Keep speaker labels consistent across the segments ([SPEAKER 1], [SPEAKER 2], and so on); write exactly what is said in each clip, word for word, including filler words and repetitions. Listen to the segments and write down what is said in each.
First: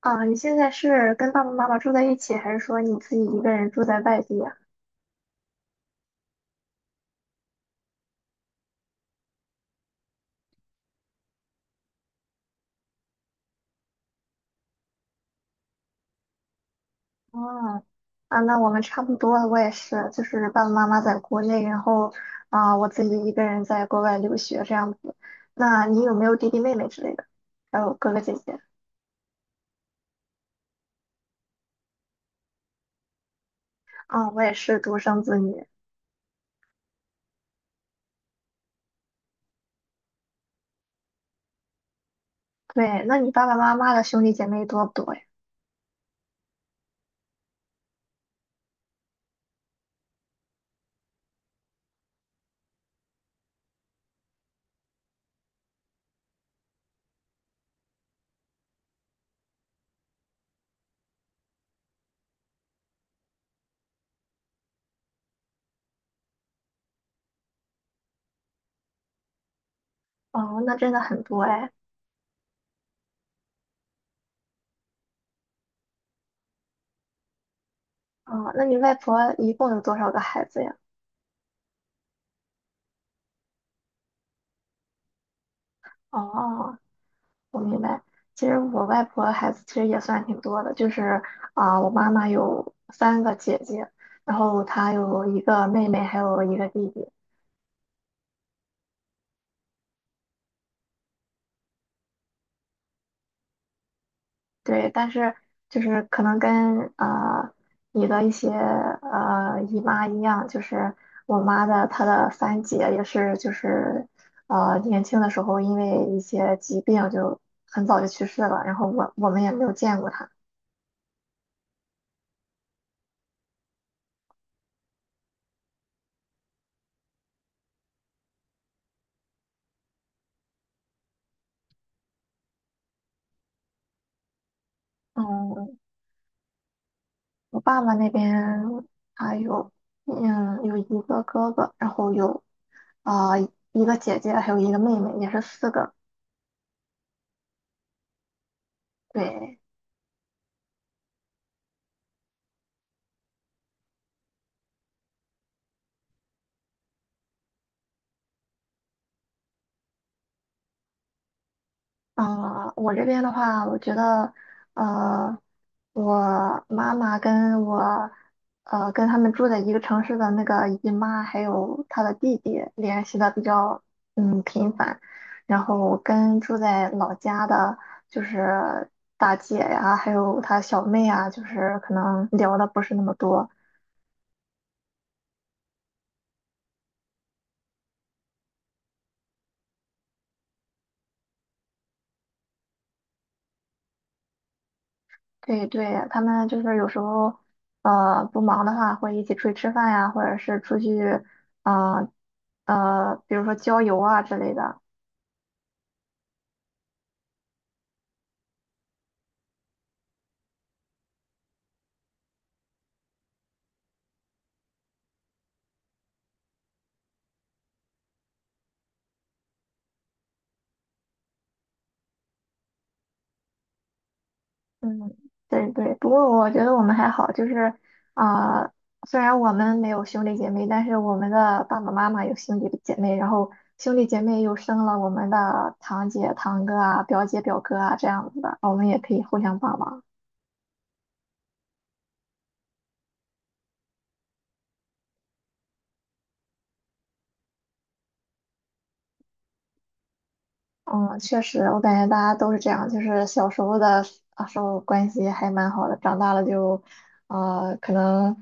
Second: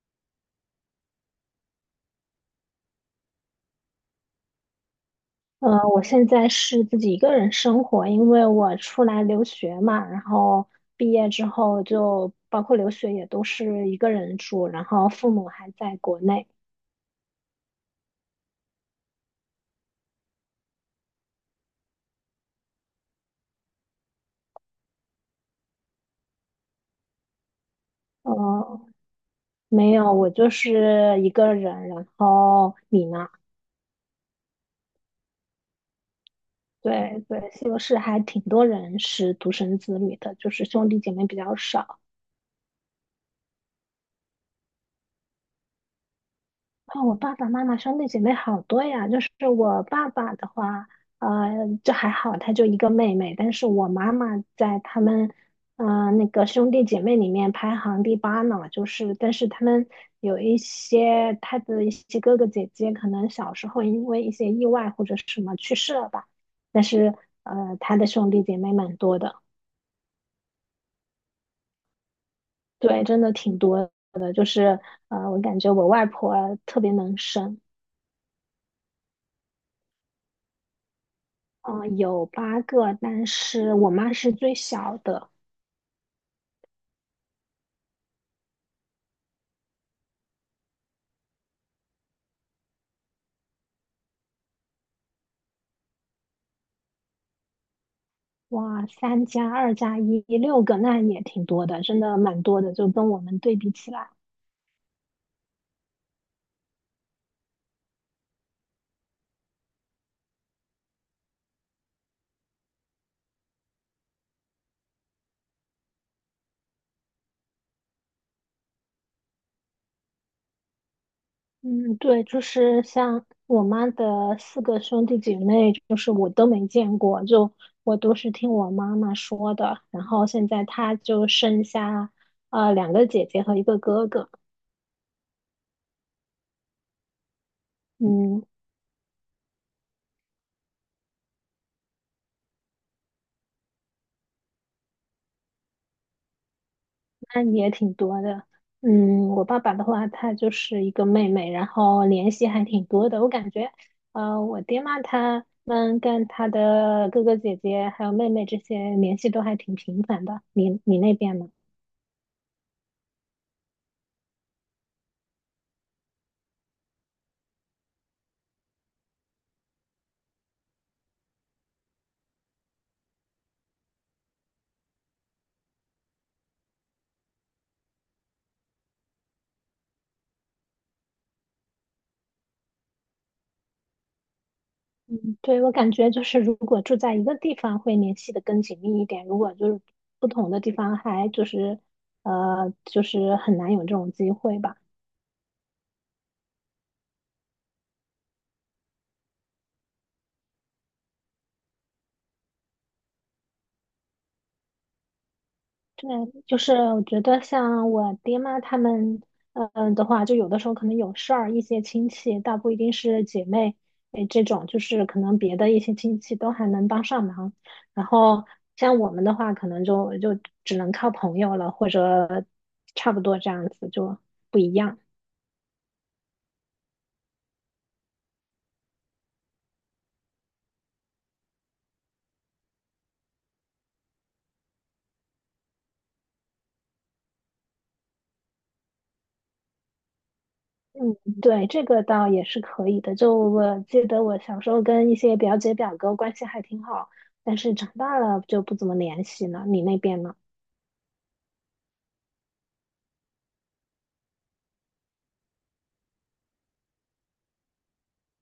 [SPEAKER 1] 啊，你现在是跟爸爸妈妈住在一起，还是说你自己一个人住在外地啊？
[SPEAKER 2] 呃，我现在是自己一个人生活，因为我出来留学嘛，然后毕业之后就包括留学也都是一个人住，然后父母还在国内。
[SPEAKER 1] 哦，啊，那我们差不多，我也是，就是爸爸妈妈在国内，然后啊，我自己一个人在国外留学这样子。那你有没有弟弟妹妹之类的？还有哥哥姐姐？
[SPEAKER 2] 呃，没有，我就是一个人。然后你呢？
[SPEAKER 1] 啊，我也是独生子女。
[SPEAKER 2] 对对，西欧是还挺多人是独生子女的，就是兄弟姐妹比较少。
[SPEAKER 1] 对，那你爸爸妈妈的兄弟姐妹多不多呀？
[SPEAKER 2] 哦，我爸爸妈妈兄弟姐妹好多呀。就是我爸爸的话，呃，就还好，他就一个妹妹。但是我妈妈在他们，呃，那个兄弟姐妹里面排行第八呢。就是，但是他们有一些他的一些哥哥姐姐，可能小时候因为一些意外或者什么去世了吧。但是，呃，他的兄弟姐妹蛮多的。
[SPEAKER 1] 哦，那真的很多哎。
[SPEAKER 2] 对，真的挺多的。就是，呃，我感觉我外婆特别能生。
[SPEAKER 1] 哦，那你外婆一共有多少个孩子呀？
[SPEAKER 2] 嗯、呃有八个，但是我妈是最小的。
[SPEAKER 1] 哦，我明白。其实我外婆孩子其实也算挺多的，就是啊、我妈妈有三个姐姐，然后她有一个妹妹，还有一个弟弟。
[SPEAKER 2] 哇，三加二加一，六个，那也挺多的，真的蛮多的，就跟我们对比起来。
[SPEAKER 1] 对，但是就是可能跟啊、你的一些呃姨妈一样，就是我妈的她的三姐也是就是呃年轻的时候因为一些疾病就很早就去世了，然后我我们也没有见过她。
[SPEAKER 2] 嗯，对，就是像我妈的四个兄弟姐妹，就是我都没见过，就我都是听我妈妈说的。然后现在她就剩下呃两个姐姐和一个哥哥。
[SPEAKER 1] 嗯。我爸爸那边
[SPEAKER 2] 嗯，
[SPEAKER 1] 他有，嗯，有一个哥哥，然后有啊、一个姐姐，还有一个妹妹，也是四个。
[SPEAKER 2] 那你也挺多的。嗯，我
[SPEAKER 1] 对，
[SPEAKER 2] 爸爸的话，他就是一个妹妹，然后联系还挺多的。我感觉，呃，我爹妈他们跟他的哥哥姐姐还有妹妹这些联系都还挺频繁的。你你那边呢？
[SPEAKER 1] 呃，我这边的话，我觉得，呃，我妈妈跟我，呃，跟他们住在一个城市的那个姨妈，还有她的弟弟联系的比较，嗯，频繁。然后跟住在老家的，就是大姐呀，还有她小妹啊，就是可能聊的不是那么多。
[SPEAKER 2] 嗯，对，我感觉就是如果住在一个地方会联系的更紧密一点，如果就是不同的地方还就是呃就是很难有这种机会吧。
[SPEAKER 1] 对对，他们就是有时候，呃，不忙的话会一起出去吃饭呀，或者是出去，呃呃，比如说郊游啊之类的。
[SPEAKER 2] 对，就是我觉得像我爹妈他们，嗯的话，就有的时候可能有事儿，一些亲戚，倒不一定是姐妹，哎，这种就是可能别的一些亲戚都还能帮上忙。然后像我们的话，可能就就只能靠朋友了，或者差不多这样子就不一样。
[SPEAKER 1] 嗯，对对。不过我觉得我们还好，就是，啊、呃虽然我们没有兄弟姐妹，但是我们的爸爸妈妈有兄弟姐妹，然后兄弟姐妹又生了我们的堂姐、堂哥啊、表姐、表哥啊这样子的，我们也可以互相帮忙。
[SPEAKER 2] 嗯，对，这个倒也是可以的。就我记得我小时候跟一些表姐表哥关系还挺好，但是长大了就不怎么联系了。你那边呢？
[SPEAKER 1] 嗯，确实，我感觉大家都是这样，就是小时候的啊时候关系还蛮好的，长大了就，呃，可能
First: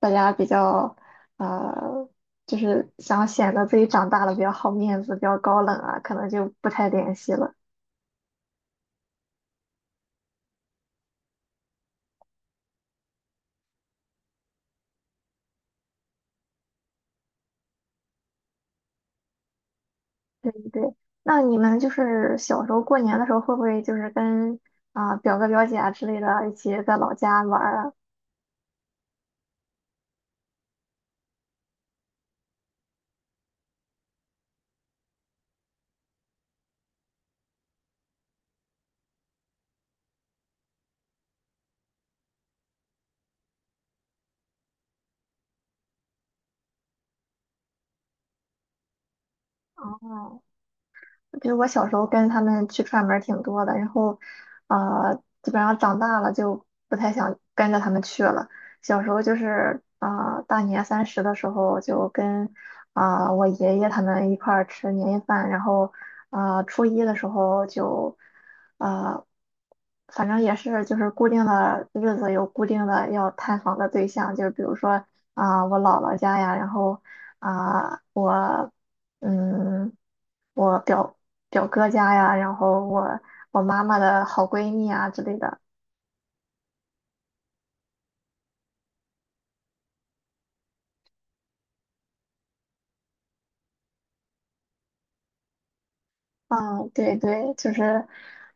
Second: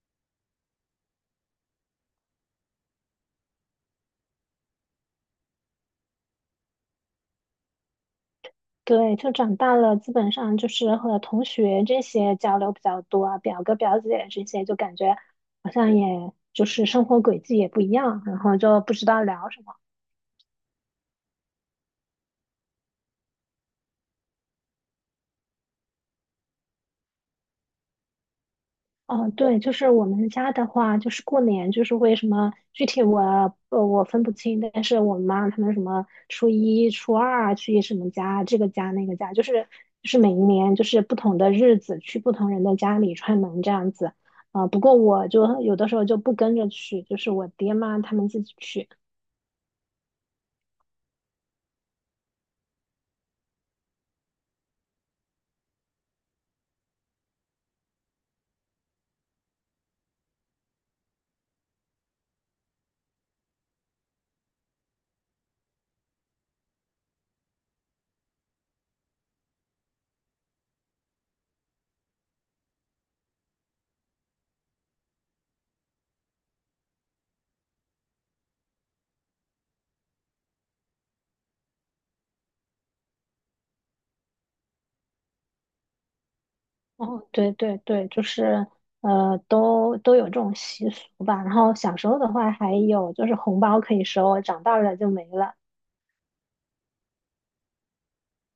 [SPEAKER 1] 大家比较，呃，就是想显得自己长大了比较好面子，比较高冷啊，可能就不太联系了。
[SPEAKER 2] 对，就长大了，基本上就是和同学这些交流比较多啊，表哥表姐啊这些，就感觉好像也就是生活轨迹也不一样，然后就不知道聊什么。
[SPEAKER 1] 对对，那你们就是小时候过年的时候，会不会就是跟啊、表哥表姐啊之类的一起在老家玩儿啊？
[SPEAKER 2] 哦，对，就是我们家的话，就是过年就是为什么具体我呃我分不清，但是我妈他们什么初一、初二啊去什么家，这个家那个家，就是就是每一年就是不同的日子去不同人的家里串门这样子。啊，不过我就有的时候就不跟着去，就是我爹妈他们自己去。
[SPEAKER 1] 哦，比如我小时候跟他们去串门儿挺多的，然后，呃，基本上长大了就不太想跟着他们去了。小时候就是啊、呃大年三十的时候就跟啊、呃我爷爷他们一块儿吃年夜饭，然后啊、呃初一的时候就呃，反正也是就是固定的日子有固定的要探访的对象，就是比如说啊、我姥姥家呀，然后啊、我嗯。我表表哥家呀，然后我我妈妈的好闺蜜啊之类的。
[SPEAKER 2] 哦，对对对，就是呃，都都有这种习俗吧。然后小时候的话，还有就是红包可以收，长大了就没了。
[SPEAKER 1] 嗯，对对，就是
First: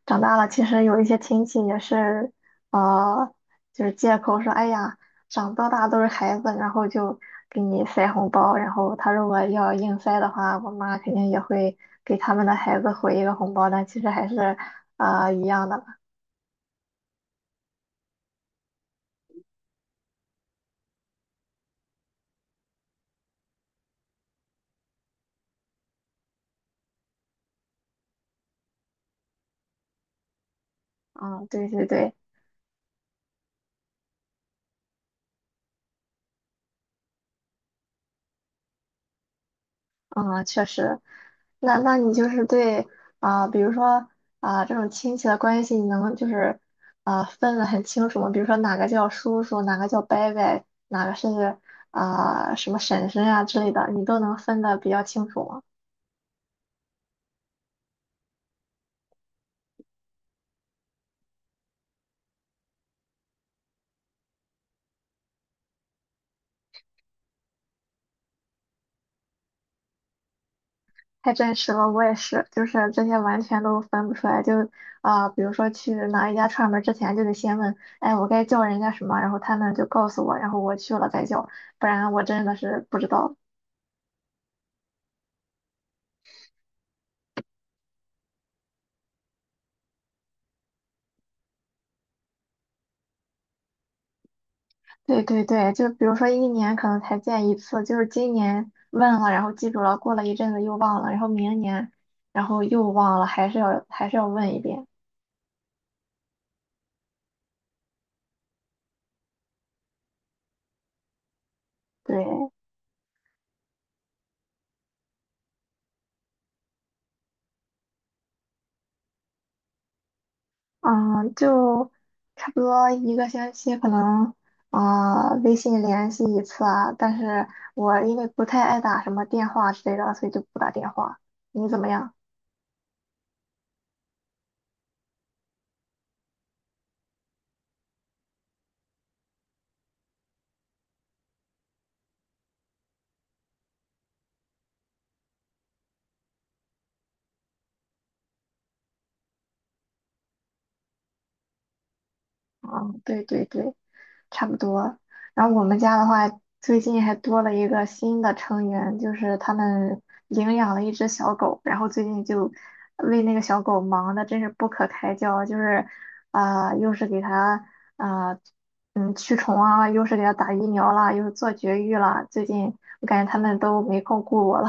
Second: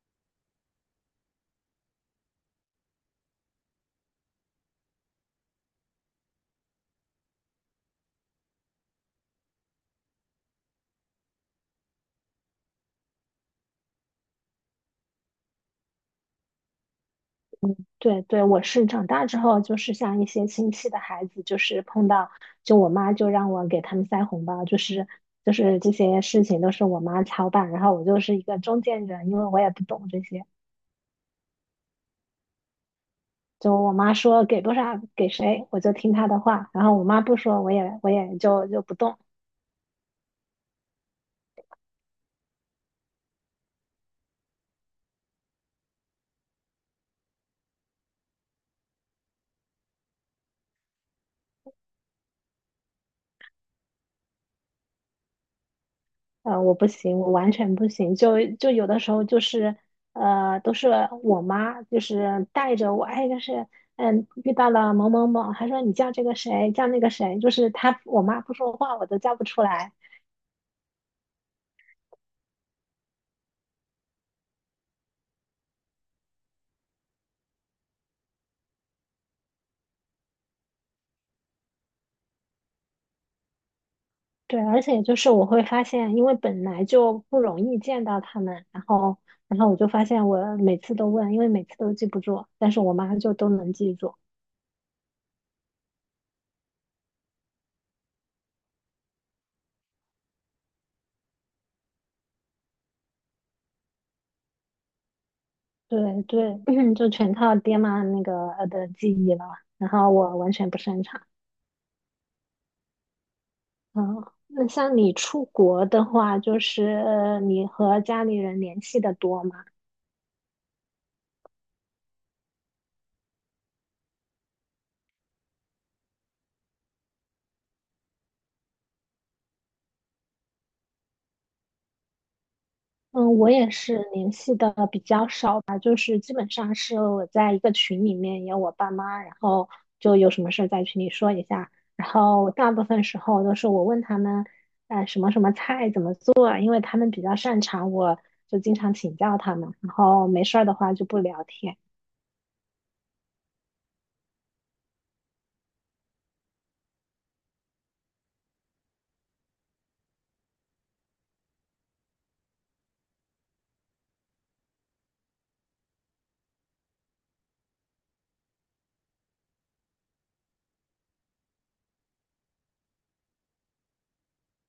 [SPEAKER 1] 长大了，其实有一些亲戚也是，呃，就是借口说，哎呀，长到大都是孩子，然后就给你塞红包，然后他如果要硬塞的话，我妈肯定也会给他们的孩子回一个红包，但其实还是，呃，一样的。
[SPEAKER 2] 对对，我是长大之后，就是像一些亲戚的孩子，就是碰到，就我妈就让我给他们塞红包，就是就是这些事情都是我妈操办，然后我就是一个中间人，因为我也不懂这些，
[SPEAKER 1] 嗯，对对对。
[SPEAKER 2] 就我妈说给多少给谁，我就听她的话，然后我妈不说，我也我也就就不动。
[SPEAKER 1] 嗯，确实，那那你就是对啊、比如说啊、这种亲戚的关系，你能就是啊、分的很清楚吗？比如说哪个叫叔叔，哪个叫伯伯，哪个是啊、什么婶婶呀、之类的，你都能分的比较清楚吗？
[SPEAKER 2] 呃，我不行，我完全不行。就就有的时候就是，呃，都是我妈就是带着我，哎，就是嗯，遇到了某某某，还说你叫这个谁，叫那个谁，就是她我妈不说话，我都叫不出来。
[SPEAKER 1] 太真实了，我也是，就是这些完全都分不出来。就啊、比如说去哪一家串门儿之前，就得先问，哎，我该叫人家什么，然后他们就告诉我，然后我去了再叫，不然我真的是不知道。
[SPEAKER 2] 对，而且就是我会发现，因为本来就不容易见到他们，然后然后我就发现我每次都问，因为每次都记不住，但是我妈就都能记住。
[SPEAKER 1] 对对对，就比如说一年可能才见一次，就是今年问了，然后记住了，过了一阵子又忘了，然后明年，然后又忘了，还是要还是要问一遍。
[SPEAKER 2] 对对，就全靠爹妈那个呃的记忆了，然后我完全不擅长。
[SPEAKER 1] 对，
[SPEAKER 2] 嗯，那像你出国的话，就是呃你和家里人联系的多吗？
[SPEAKER 1] 嗯，就差不多一个星期可能啊、呃微信联系一次啊，但是我因为不太爱打什么电话之类的，所以就不打电话。你怎么样？
[SPEAKER 2] 嗯，我也是联系的比较少吧，就是基本上是我在一个群里面有我爸妈，然后就有什么事在群里说一下，然后大部分时候都是我问他们，呃，什么什么菜怎么做啊，因为他们比较擅长，我就经常请教他们，然后没事儿的话就不聊天。
[SPEAKER 1] 嗯，对对对。差不多。然后我们家的话，最近还多了一个新的成员，就是他们领养了一只小狗，然后最近就为那个小狗忙的真是不可开交，就是啊、又是给它啊、嗯驱虫啊，又是给它打疫苗啦，又是做绝育啦。最近我感觉他们都没空顾我了。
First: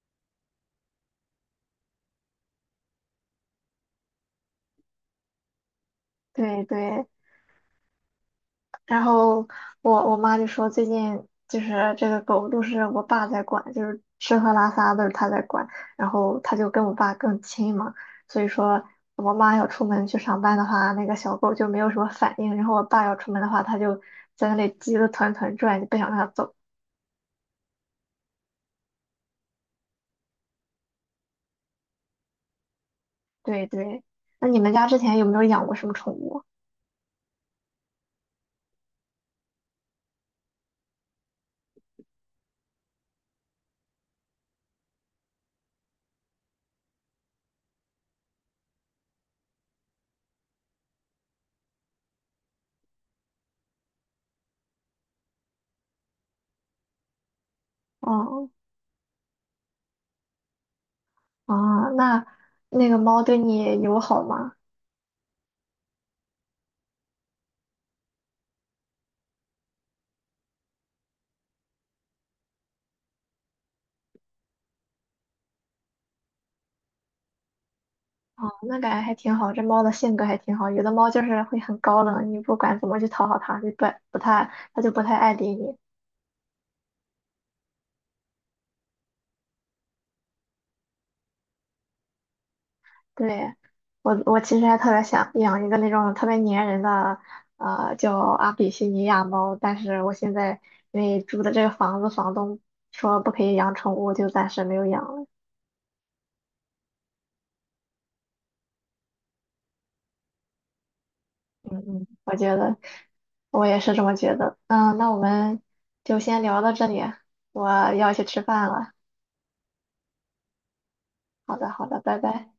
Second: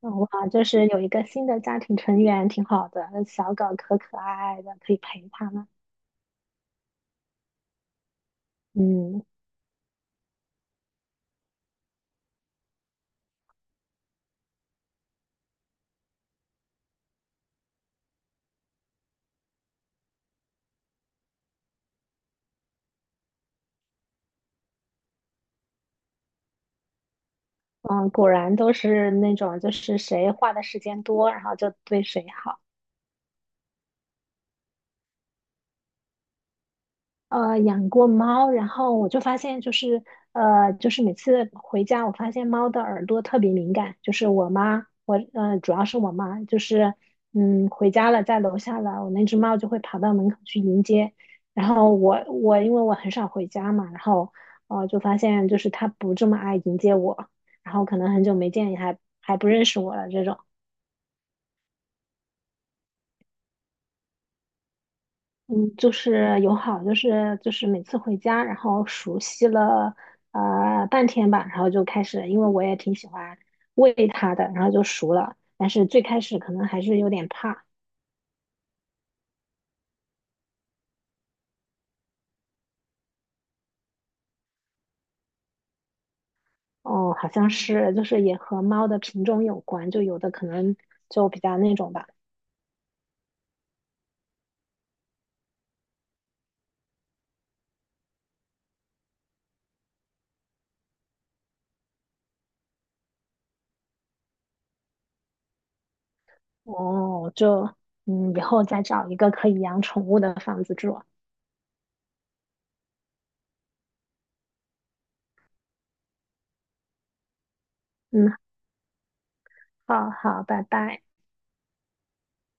[SPEAKER 2] 嗯哇，就是有一个新的家庭成员，挺好的。那小狗可可爱爱的，可以陪它们。
[SPEAKER 1] 对对，然
[SPEAKER 2] 嗯
[SPEAKER 1] 后我我妈就说最近就是这个狗都是我爸在管，就是吃喝拉撒都是他在管，然后他就跟我爸更亲嘛，所以说我妈要出门去上班的话，那个小狗就没有什么反应，然后我爸要出门的话，它就在那里急得团团转，就不想让它走。
[SPEAKER 2] 嗯，果然都是那种，就是谁花的时间多，然后就对谁好。
[SPEAKER 1] 对对，那你们家之前有没有养过什么宠物？
[SPEAKER 2] 呃养过猫，然后我就发现就是呃就是每次回家，我发现猫的耳朵特别敏感，就是我妈，我呃主要是我妈，就是嗯回家了，在楼下了，我那只猫就会跑到门口去迎接，然后我我因为我很少回家嘛，然后呃就发现就是它不这么爱迎接我，然后可能很久
[SPEAKER 1] 哦
[SPEAKER 2] 没见，也还还不认识我了这种。
[SPEAKER 1] 哦，那那个猫对你友好吗？
[SPEAKER 2] 嗯，就是友好，就是就是每次回家，然后熟悉了呃半天吧，然后就开始，因为我也挺喜欢喂它的，然后就熟了。但是最开始可能还是有点怕。
[SPEAKER 1] 哦，那感觉还挺好，这猫的性格还挺好。有的猫就是会很高冷，你不管怎么去讨好它，就不不太，它就不太爱理你。
[SPEAKER 2] 哦，好像是就是也和猫的品种有关，就有的可能就比较那种吧。
[SPEAKER 1] 对，我我其实还特别想养一个那种特别粘人的，呃，叫阿比西尼亚猫，但是我现在因为住的这个房子，房东说不可以养宠物，就暂时没有养了。
[SPEAKER 2] 哦，就嗯，以后再找一个可以养宠物的房子住。
[SPEAKER 1] 嗯嗯，我觉得我也是这么觉得。嗯，那我们就先聊到这里，我要去
[SPEAKER 2] 嗯，
[SPEAKER 1] 吃饭了。
[SPEAKER 2] 好好，拜拜。
[SPEAKER 1] 好的，好的，拜拜。